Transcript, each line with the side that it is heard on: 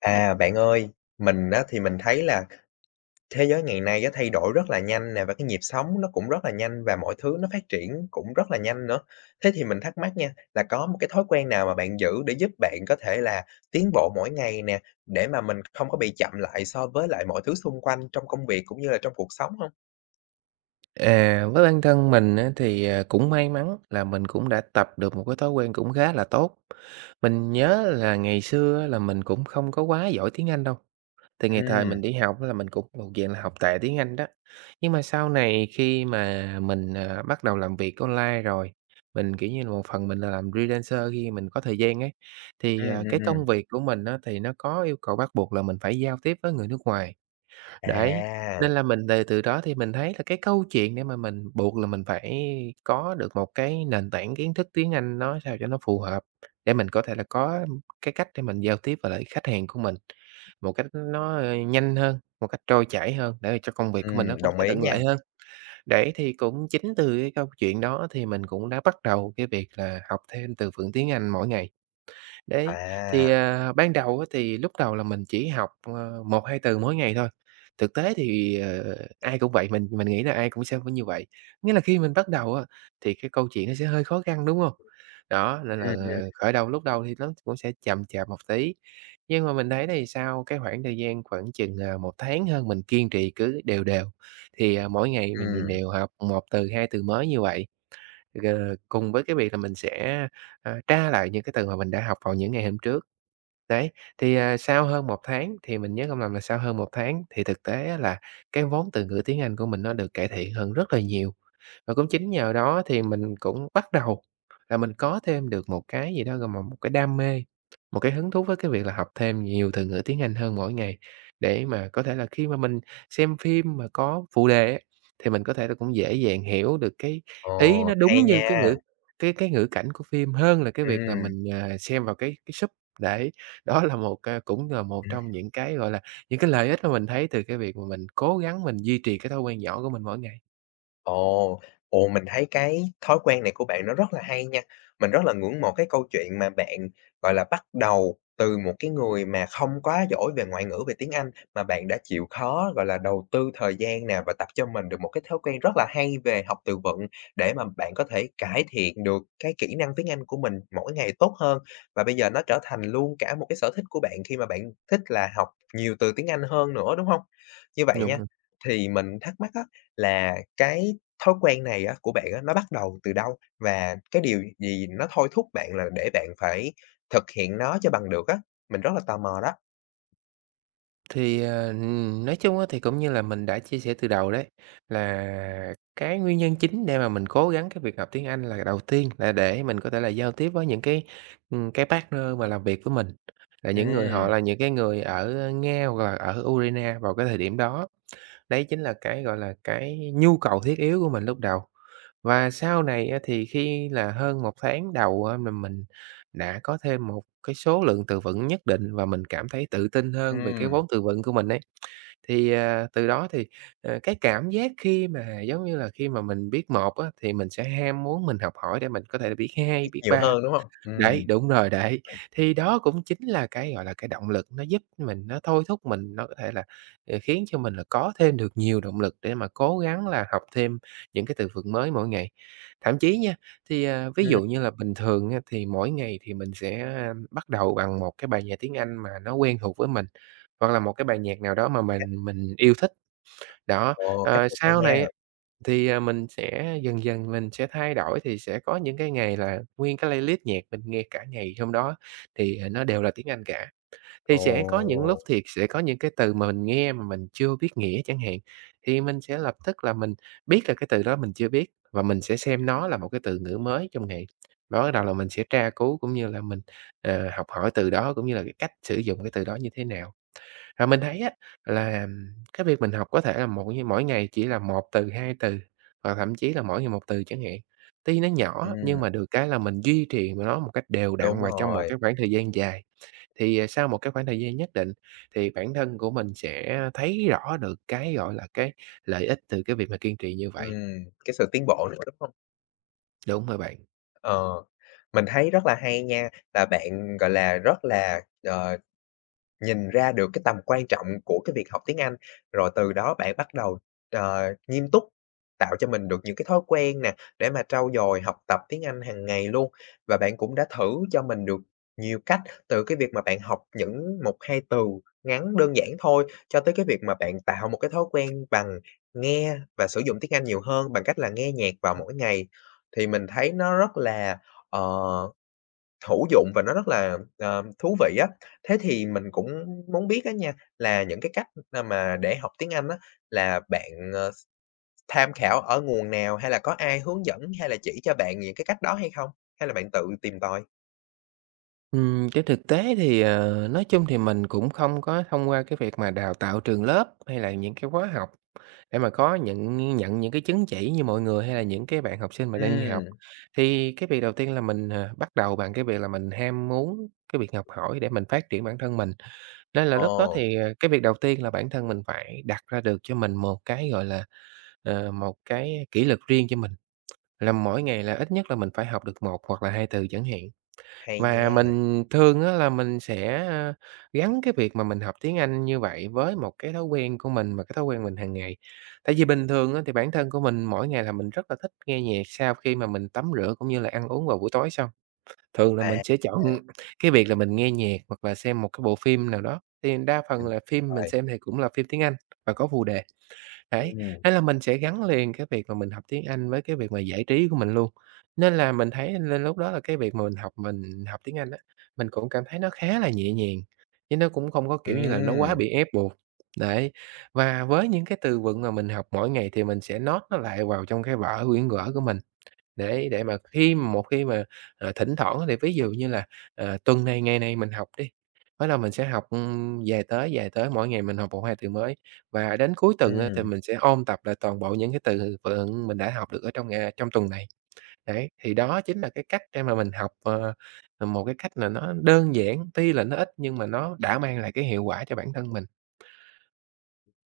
left: À, bạn ơi, mình á, thì mình thấy là thế giới ngày nay á, thay đổi rất là nhanh nè, và cái nhịp sống nó cũng rất là nhanh, và mọi thứ nó phát triển cũng rất là nhanh nữa. Thế thì mình thắc mắc nha, là có một cái thói quen nào mà bạn giữ để giúp bạn có thể là tiến bộ mỗi ngày nè, để mà mình không có bị chậm lại so với lại mọi thứ xung quanh trong công việc cũng như là trong cuộc sống không?
right: À, với bản thân mình á, thì, cũng may mắn là mình cũng đã tập được một cái thói quen cũng khá là tốt. Mình nhớ là ngày xưa á, là mình cũng không có quá giỏi tiếng Anh đâu, thì ngày thời
left: Ừm,
right: mình đi học á, là mình cũng thuộc dạng là học tệ tiếng Anh đó. Nhưng mà sau này khi mà mình, bắt đầu làm việc online rồi, mình, kiểu như là, một phần mình là làm freelancer khi mình có thời gian ấy, thì,
left: ừm, ừm,
right: cái
left: ừm.
right: công việc của mình á, thì nó có yêu cầu bắt buộc là mình phải giao tiếp với người nước ngoài. Đấy,
left: À,
right: nên là mình từ từ đó thì mình thấy là cái câu chuyện để mà mình buộc là mình phải có được một cái nền tảng kiến thức tiếng Anh nó sao cho nó phù hợp, để mình có thể là có cái cách để mình giao tiếp với lại khách hàng của mình một cách nó, nhanh hơn, một cách trôi chảy hơn để cho công việc của mình nó cũng
left: đồng
right: sẽ
left: ý
right: thuận
left: nha.
right: lợi hơn. Đấy, thì cũng chính từ cái câu chuyện đó thì mình cũng đã bắt đầu cái việc là học thêm từ vựng tiếng Anh mỗi ngày. Đấy,
left: À,
right: thì, ban đầu á thì lúc đầu là mình chỉ học, 1, 2 từ mỗi ngày thôi. Thực tế thì, ai cũng vậy, mình nghĩ là ai cũng sẽ phải như vậy. Nghĩa là khi mình bắt đầu á, thì cái câu chuyện nó sẽ hơi khó khăn, đúng không? Đó, nên là,
left: ừm, ừm,
right: khởi đầu lúc đầu thì nó cũng sẽ chậm chạp một tí. Nhưng mà mình thấy thì sau cái khoảng thời gian khoảng chừng, 1 tháng hơn mình kiên trì cứ đều đều, thì, mỗi ngày mình
left: ừm.
right: đều học một từ, 2 từ mới như vậy. Cùng với cái việc là mình sẽ, tra lại những cái từ mà mình đã học vào những ngày hôm trước. Đấy, thì, sau hơn một tháng thì mình nhớ không lầm là sau hơn một tháng thì thực tế á là cái vốn từ ngữ tiếng Anh của mình nó được cải thiện hơn rất là nhiều. Và cũng chính nhờ đó thì mình cũng bắt đầu là mình có thêm được một cái gì đó, gọi là một cái đam mê, một cái hứng thú với cái việc là học thêm nhiều từ ngữ tiếng Anh hơn mỗi ngày, để mà có thể là khi mà mình xem phim mà có phụ đề á, thì mình có thể là cũng dễ dàng hiểu được cái ý
left: Ồ,
right: nó đúng
left: hay
right: như cái
left: nha.
right: ngữ cái cái ngữ cảnh của phim hơn là cái việc là
left: Ừm.
right: mình, xem vào cái sub. Đấy, đó là một, cũng là một trong những cái, gọi là, những cái lợi ích mà mình thấy từ cái việc mà mình cố gắng mình duy trì cái thói quen nhỏ của mình mỗi ngày.
left: Ồ, ồ, mình thấy cái thói quen này của bạn nó rất là hay nha. Mình rất là ngưỡng mộ cái câu chuyện mà bạn, gọi là, bắt đầu từ một cái người mà không quá giỏi về ngoại ngữ, về tiếng Anh, mà bạn đã chịu khó, gọi là, đầu tư thời gian nè và tập cho mình được một cái thói quen rất là hay về học từ vựng để mà bạn có thể cải thiện được cái kỹ năng tiếng Anh của mình mỗi ngày tốt hơn. Và bây giờ nó trở thành luôn cả một cái sở thích của bạn khi mà bạn thích là học nhiều từ tiếng Anh hơn nữa, đúng không? Như vậy nha,
right: Đúng.
left: thì mình thắc mắc á là cái thói quen này á của bạn á, nó bắt đầu từ đâu? Và cái điều gì nó thôi thúc bạn là để bạn phải thực hiện nó cho bằng được á? Mình rất là tò mò đó.
right: Thì, nói chung á thì cũng như là mình đã chia sẻ từ đầu đấy, là cái nguyên nhân chính để mà mình cố gắng cái việc học tiếng Anh là đầu tiên là để mình có thể là giao tiếp với những cái partner mà làm việc với mình, là những người họ
left: Ừm,
right: là những cái người ở Nga hoặc là ở Ukraine vào cái thời điểm đó. Đấy chính là cái, gọi là, cái nhu cầu thiết yếu của mình lúc đầu. Và sau này á thì khi là hơn một tháng đầu á là mình đã có thêm một cái số lượng từ vựng nhất định và mình cảm thấy tự tin hơn về cái
left: ừm,
right: vốn từ vựng của mình ấy. Thì, từ đó thì, cái cảm giác khi mà, giống như là, khi mà mình biết một á, thì mình sẽ ham muốn mình học hỏi để mình có thể biết 2
left: biết
right: biết
left: nhiều
right: ba.
left: hơn, đúng không?
right: Đấy, đúng rồi đấy. Thì đó cũng chính là cái, gọi là, cái động lực nó giúp mình, nó thôi thúc mình, nó có thể là, khiến cho mình là có thêm được nhiều động lực để mà cố gắng là học thêm những cái từ vựng mới mỗi ngày. Thậm chí nha, thì, ví
left: Ừm,
right: dụ như là bình thường á, thì mỗi ngày thì mình sẽ, bắt đầu bằng một cái bài nhạc tiếng Anh mà nó quen thuộc với mình, hoặc là một cái bài nhạc nào đó mà
left: cách,
right: mình yêu thích. Đó,
left: ồ, cách này hay
right: sau
left: nha.
right: này thì, mình sẽ dần dần mình sẽ thay đổi, thì sẽ có những cái ngày là nguyên cái playlist nhạc mình nghe cả ngày hôm đó thì, nó đều là tiếng Anh cả. Thì
left: Ồ,
right: sẽ có những lúc thì sẽ có những cái từ mà mình nghe mà mình chưa biết nghĩa chẳng hạn, thì mình sẽ lập tức là mình biết là cái từ đó mình chưa biết và mình sẽ xem nó là một cái từ ngữ mới trong ngày. Và bắt đầu là mình sẽ tra cứu cũng như là mình, học hỏi từ đó cũng như là cái cách sử dụng cái từ đó như thế nào. Và mình thấy á là cái việc mình học có thể là mỗi mỗi ngày chỉ là một từ, 2 từ, hoặc thậm chí là mỗi ngày một từ chẳng hạn. Tuy nó nhỏ nhưng
left: ừm,
right: mà được cái là mình duy trì nó một cách đều đặn
left: đúng
right: và trong một
left: rồi,
right: cái khoảng thời gian dài, thì, sau một cái khoảng thời gian nhất định thì bản thân của mình sẽ thấy rõ được cái, gọi là, cái lợi ích từ cái việc mà kiên trì như vậy.
left: cái sự tiến bộ nữa, đúng không?
right: Đúng rồi bạn.
left: Ờ, mình thấy rất là hay nha, là bạn, gọi là, rất là, nhìn ra được cái tầm quan trọng của cái việc học tiếng Anh, rồi từ đó bạn bắt đầu, nghiêm túc tạo cho mình được những cái thói quen nè, để mà trau dồi học tập tiếng Anh hàng ngày luôn. Và bạn cũng đã thử cho mình được nhiều cách, từ cái việc mà bạn học những một 2 từ ngắn đơn giản thôi, cho tới cái việc mà bạn tạo một cái thói quen bằng nghe và sử dụng tiếng Anh nhiều hơn bằng cách là nghe nhạc vào mỗi ngày. Thì mình thấy nó rất là, ờ hữu dụng và nó rất là, thú vị á. Thế thì mình cũng muốn biết á nha, là những cái cách, mà để học tiếng Anh á, là bạn, tham khảo ở nguồn nào, hay là có ai hướng dẫn, hay là chỉ cho bạn những cái cách đó hay không? Hay là bạn tự tìm tòi?
right: Trên thực tế thì, nói chung thì mình cũng không có thông qua cái việc mà đào tạo trường lớp hay là những cái khóa học để mà có nhận nhận những cái chứng chỉ như mọi người hay là những cái bạn học sinh mà đang đi học,
left: Ừm,
right: thì cái việc đầu tiên là mình, bắt đầu bằng cái việc là mình ham muốn cái việc học hỏi để mình phát triển bản thân mình. Nên là
left: ồ,
right: lúc đó thì, cái việc đầu tiên là bản thân mình phải đặt ra được cho mình một cái, gọi là, một cái kỷ luật riêng cho mình, là mỗi ngày là ít nhất là mình phải học được một hoặc là 2 từ chẳng hạn.
left: hay
right: Và
left: nha.
right: mình thường á là mình sẽ, gắn cái việc mà mình học tiếng Anh như vậy với một cái thói quen của mình, mà cái thói quen mình hàng ngày. Tại vì bình thường á thì bản thân của mình mỗi ngày là mình rất là thích nghe nhạc sau khi mà mình tắm rửa cũng như là ăn uống vào buổi tối xong. Thường là mình
left: À, à,
right: sẽ chọn cái việc là mình nghe nhạc hoặc là xem một cái bộ phim nào đó, thì đa phần
left: mình
right: là phim mình
left: rồi,
right: xem thì cũng là phim tiếng Anh và có phụ đề. Đấy,
left: ừm,
right: thế là mình sẽ gắn liền cái việc mà mình học tiếng Anh với cái việc mà giải trí của mình luôn. Nên là mình thấy nên lúc đó là cái việc mà mình học tiếng Anh á, mình cũng cảm thấy nó khá là nhẹ nhàng, chứ nó cũng không có, kiểu như là, nó quá
left: ừm,
right: bị ép buộc. Đấy, và với những cái từ vựng mà mình học mỗi ngày thì mình sẽ note nó lại vào trong cái vở quyển vở của mình. Để mà một khi mà, thỉnh thoảng thì ví dụ như là, tuần này ngày này mình học đi, bắt đầu mình sẽ học, về tới dài tới mỗi ngày mình học 1, 2 từ mới và đến cuối tuần á thì
left: ừm.
right: mình sẽ ôn tập lại toàn bộ những cái từ vựng mình đã học được ở trong ngày trong tuần này. Đấy, thì đó chính là cái cách để mà mình học, một cái cách là nó đơn giản, tuy là nó ít nhưng mà nó đã mang lại cái hiệu quả cho bản thân mình.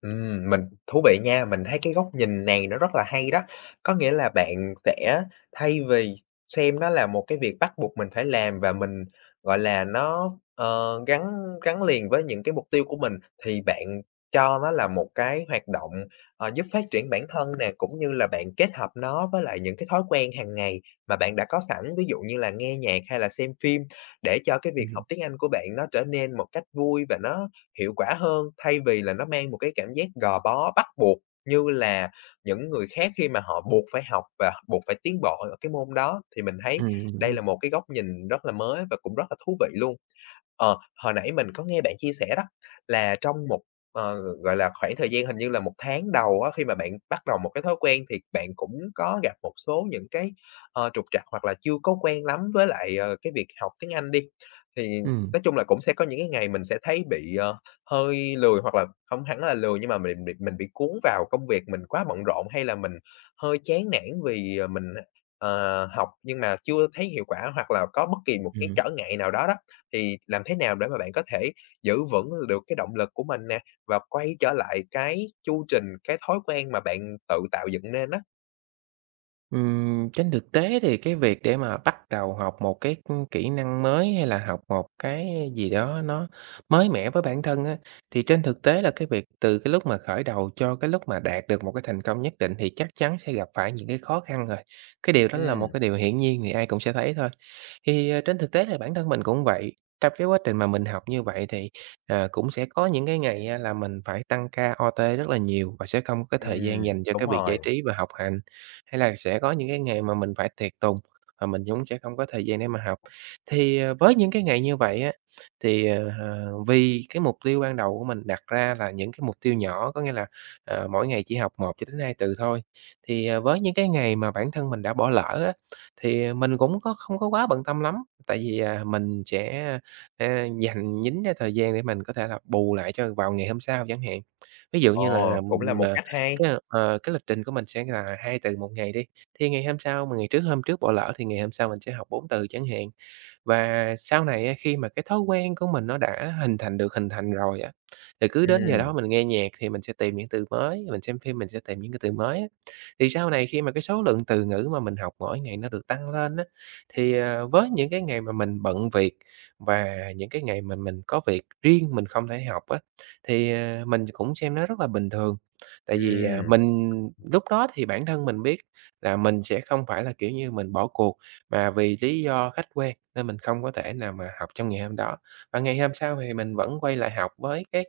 left: Mình thú vị nha, mình thấy cái góc nhìn này nó rất là hay đó. Có nghĩa là bạn sẽ thay vì xem nó là một cái việc bắt buộc mình phải làm và mình, gọi là, nó, gắn gắn liền với những cái mục tiêu của mình, thì bạn cho nó là một cái hoạt động, giúp phát triển bản thân nè, cũng như là bạn kết hợp nó với lại những cái thói quen hàng ngày mà bạn đã có sẵn, ví dụ như là nghe nhạc hay là xem phim, để cho cái việc
right: Ừm,
left: học tiếng Anh của bạn nó trở nên một cách vui và nó hiệu quả hơn, thay vì là nó mang một cái cảm giác gò bó, bắt buộc như là những người khác khi mà họ buộc phải học và buộc phải tiến bộ ở cái môn đó. Thì mình thấy
right: đúng
left: đây
right: rồi.
left: là một cái góc nhìn rất là mới và cũng rất là thú vị luôn. Ờ, hồi nãy mình có nghe bạn chia sẻ đó là trong một, ờ, gọi là, khoảng thời gian hình như là một tháng đầu á, khi mà bạn bắt đầu một cái thói quen thì bạn cũng có gặp một số những cái, trục trặc hoặc là chưa có quen lắm với lại, cái việc học tiếng Anh đi. Thì
right: Ừm.
left: nói chung là cũng sẽ có những cái ngày mình sẽ thấy bị, hơi lười hoặc là không hẳn là lười nhưng mà mình bị cuốn vào công việc, mình quá bận rộn hay là mình hơi chán nản vì, mình, học nhưng mà chưa thấy hiệu quả hoặc là có bất kỳ một cái
right: Ừm.
left: trở ngại nào đó đó, thì làm thế nào để mà bạn có thể giữ vững được cái động lực của mình nè, và quay trở lại cái chu trình, cái thói quen mà bạn tự tạo dựng nên đó?
right: Trên thực tế thì cái việc để mà bắt đầu học một cái, kỹ năng mới hay là học một cái gì đó nó mới mẻ với bản thân á, thì trên thực tế là cái việc từ cái lúc mà khởi đầu cho cái lúc mà đạt được một cái thành công nhất định thì chắc chắn sẽ gặp phải những cái khó khăn rồi. Cái điều đó là một
left: Ừm,
right: cái điều hiển nhiên thì ai cũng sẽ thấy thôi. Thì, trên thực tế là bản thân mình cũng vậy, trong cái quá trình mà mình học như vậy thì, cũng sẽ có những cái ngày á là mình phải tăng ca OT rất là nhiều và sẽ không có cái thời gian
left: ừm,
right: dành cho cái
left: đúng
right: việc giải
left: rồi,
right: trí và học hành, hay là sẽ có những cái ngày mà mình phải tiệc tùng và mình cũng sẽ không có thời gian để mà học. Thì, với những cái ngày như vậy á, thì, vì cái mục tiêu ban đầu của mình đặt ra là những cái mục tiêu nhỏ, có nghĩa là, mỗi ngày chỉ học một cho đến 2 từ thôi, thì, với những cái ngày mà bản thân mình đã bỏ lỡ á, thì mình cũng không có quá bận tâm lắm, tại vì, mình sẽ, a, dành nhín ra thời gian để mình có thể là bù lại cho vào ngày hôm sau chẳng hạn. Ví dụ
left: ờ,
right: như là,
left: cũng là một cách hay.
right: cái lịch trình của mình sẽ là 2 từ một ngày đi, thì ngày hôm sau mà ngày trước hôm trước bỏ lỡ thì ngày hôm sau mình sẽ học 4 từ chẳng hạn. Và sau này á, khi mà cái thói quen của mình nó đã hình thành được hình thành rồi á, thì cứ đến giờ
left: Ừm,
right: đó mình nghe nhạc thì mình sẽ tìm những từ mới, mình xem phim mình sẽ tìm những cái từ mới á. Thì sau này khi mà cái số lượng từ ngữ mà mình học mỗi ngày nó được tăng lên á, thì, với những cái ngày mà mình bận việc và những cái ngày mà mình có việc riêng mình không thể học á, thì, mình cũng xem nó rất là bình thường. Tại vì,
left: ừm.
right: mình lúc đó thì bản thân mình biết là mình sẽ không phải là, kiểu như, mình bỏ cuộc. Và vì lý do khách quan nên mình không có thể nào mà học trong ngày hôm đó, và ngày hôm sau thì mình vẫn quay lại học với cái,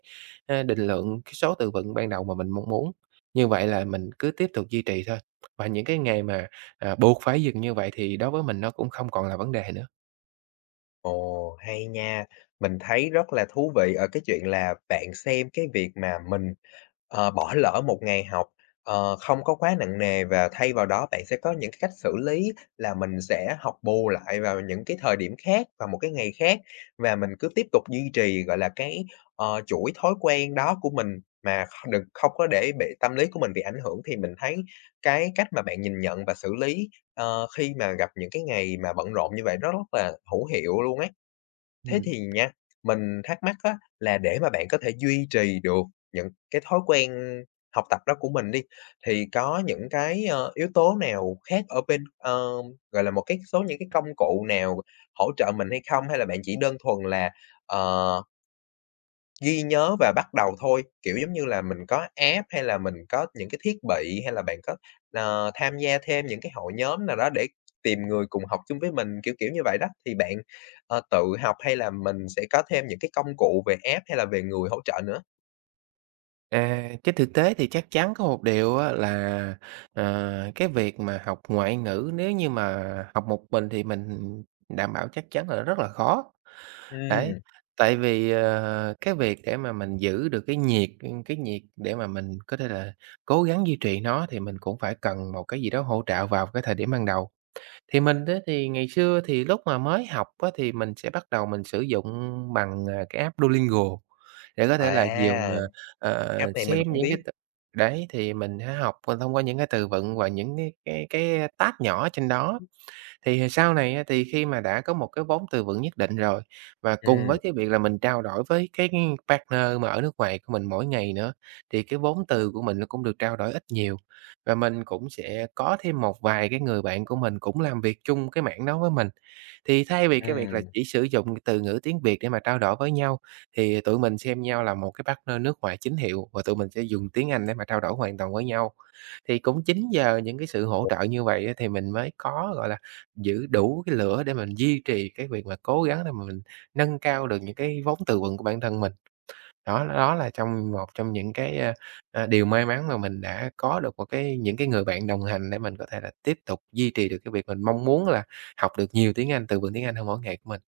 right: định lượng, cái số từ vựng ban đầu mà mình mong muốn. Như vậy là mình cứ tiếp tục duy trì thôi, và những cái ngày mà, buộc phải dừng như vậy thì đối với mình nó cũng không còn là vấn đề nữa.
left: Ồ, hay nha. Mình thấy rất là thú vị ở cái chuyện là bạn xem cái việc mà mình, bỏ lỡ một ngày học, không có quá nặng nề và thay vào đó bạn sẽ có những cái cách xử lý là mình sẽ học bù lại vào những cái thời điểm khác, vào một cái ngày khác, và mình cứ tiếp tục duy trì, gọi là, cái, chuỗi thói quen đó của mình mà kh đừng không có để bị tâm lý của mình bị ảnh hưởng thì mình thấy cái cách mà bạn nhìn nhận và xử lý, ờ, khi mà gặp những cái ngày mà bận rộn như vậy nó rất là hữu hiệu luôn ấy. Thế
right: Ừm.
left: thì nha, mình thắc mắc á, là để mà bạn có thể duy trì được những cái thói quen học tập đó của mình đi, thì có những cái, yếu tố nào khác ở bên ờ, gọi là, một cái số những cái công cụ nào hỗ trợ mình hay không? Hay là bạn chỉ đơn thuần là, ờ ghi nhớ và bắt đầu thôi, kiểu, giống như là, mình có app hay là mình có những cái thiết bị, hay là bạn có, tham gia thêm những cái hội nhóm nào đó để tìm người cùng học chung với mình, kiểu, kiểu như vậy đó. Thì bạn, tự học hay là mình sẽ có thêm những cái công cụ về app hay là về người hỗ trợ nữa?
right: À, trên thực tế thì chắc chắn có một điều á là, cái việc mà học ngoại ngữ nếu như mà học một mình thì mình đảm bảo chắc chắn là rất là khó. Đấy,
left: Ừm,
right: tại vì, cái việc để mà mình giữ được cái nhiệt để mà mình có thể là cố gắng duy trì nó thì mình cũng phải cần một cái gì đó hỗ trợ vào cái thời điểm ban đầu. Thì mình á thì ngày xưa thì lúc mà mới học á thì mình sẽ bắt đầu mình sử dụng bằng, cái app Duolingo để có thể là dùng,
left: à, app này mình
right: xem
left: cũng
right: những cái
left: biết.
right: t đấy, thì mình sẽ học thông qua những cái từ vựng và những cái tag nhỏ trên đó. Thì à, sau này á, thì khi mà đã có một cái vốn từ vựng nhất định rồi, và cùng
left: Ừm,
right: với cái việc là mình trao đổi với cái partner mà ở nước ngoài của mình mỗi ngày nữa, thì cái vốn từ của mình nó cũng được trao đổi ít nhiều. Và mình cũng sẽ có thêm một vài cái người bạn của mình cũng làm việc chung cái mảng đó với mình. Thì thay vì cái việc là
left: ừm.
right: chỉ sử dụng cái từ ngữ tiếng Việt để mà trao đổi với nhau, thì tụi mình xem nhau là một cái partner nước ngoài chính hiệu và tụi mình sẽ dùng tiếng Anh để mà trao đổi hoàn toàn với nhau. Thì cũng chính nhờ những cái sự hỗ trợ như vậy á, thì mình mới có, gọi là, giữ đủ cái lửa để mình duy trì cái việc mà cố gắng để mà mình nâng cao được những cái vốn từ vựng của bản thân mình. Đó, đó là trong một trong những cái, điều may mắn mà mình đã có được một cái những cái người bạn đồng hành để mình có thể là tiếp tục duy trì được cái việc mình mong muốn là học được nhiều tiếng Anh, từ vựng tiếng Anh hơn mỗi ngày của mình.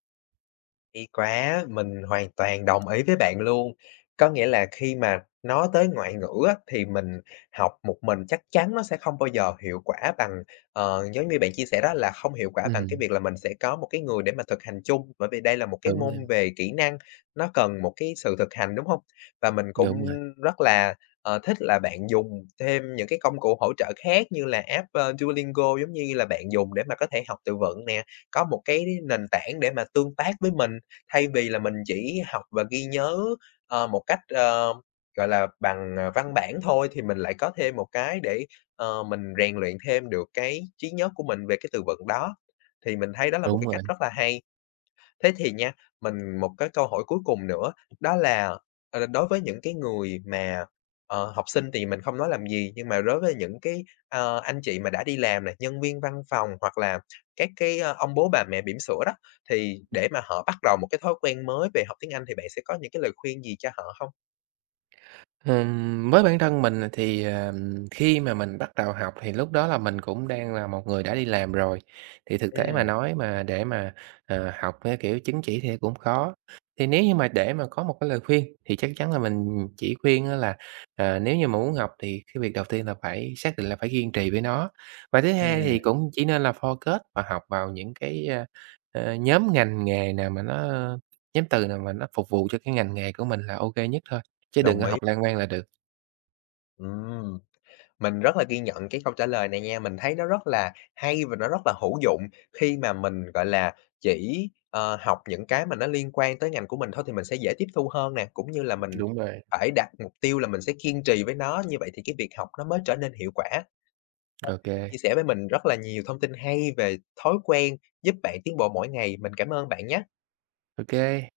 left: Hay quá, mình hoàn toàn đồng ý với bạn luôn. Có nghĩa là khi mà nói tới ngoại ngữ á, thì mình học một mình chắc chắn nó sẽ không bao giờ hiệu quả bằng, giống như bạn chia sẻ đó là không hiệu quả bằng cái
right: Ừm,
left: việc là mình sẽ có một cái người để mà thực hành chung, bởi vì đây là một cái
right: đúng rồi,
left: môn về kỹ năng, nó cần một cái sự thực hành, đúng không? Và mình cũng
right: đúng rồi,
left: rất là, thích là bạn dùng thêm những cái công cụ hỗ trợ khác như là app, ơ, Duolingo giống như là bạn dùng để mà có thể học từ vựng nè, có một cái nền tảng để mà tương tác với mình. Thay vì là mình chỉ học và ghi nhớ, một cách, gọi là, bằng, văn bản thôi thì mình lại có thêm một cái để, mình rèn luyện thêm được cái trí nhớ của mình về cái từ vựng đó. Thì mình thấy đó là một
right: đúng
left: cái
right: rồi.
left: cách rất là hay. Thế thì nha, mình một cái câu hỏi cuối cùng nữa, đó là, đối với những cái người mà, học sinh thì mình không nói làm gì, nhưng mà đối với những cái, anh chị mà đã đi làm này, nhân viên văn phòng hoặc là các cái, ơ, ông bố bà mẹ bỉm sữa đó, thì để mà họ bắt đầu một cái thói quen mới về học tiếng Anh thì bạn sẽ có những cái lời khuyên gì cho họ không?
right: Với bản thân mình thì, khi mà mình bắt đầu học thì lúc đó là mình cũng đang là một người đã đi làm rồi, thì thực tế mà
left: Ừm,
right: nói mà để mà, học theo kiểu chứng chỉ thì cũng khó. Thì nếu như mà để mà có một cái lời khuyên thì chắc chắn là mình chỉ khuyên á là, nếu như mà muốn học thì cái việc đầu tiên là phải xác định là phải kiên trì với nó. Và thứ hai thì
left: ừm,
right: cũng chỉ nên là focus và học vào những cái, nhóm ngành nghề nào mà nó nhóm từ nào mà nó phục vụ cho cái ngành nghề của mình là ok nhất thôi. Chứ đừng
left: đồng
right: có
left: ý,
right: học lan man là được.
left: ừm. Mình rất là ghi nhận cái câu trả lời này nha, mình thấy nó rất là hay và nó rất là hữu dụng khi mà mình, gọi là, chỉ, học những cái mà nó liên quan tới ngành của mình thôi thì mình sẽ dễ tiếp thu hơn nè, cũng như là mình
right: Đúng rồi.
left: phải đặt mục tiêu là mình sẽ kiên trì với nó, như vậy thì cái việc học nó mới trở nên hiệu quả.
right: Ok,
left: Bạn chia
right: ok.
left: sẻ với mình rất là nhiều thông tin hay về thói quen giúp bạn tiến bộ mỗi ngày, mình cảm ơn bạn nhé.
right: Bye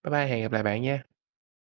right: bye, hẹn gặp lại bạn nha.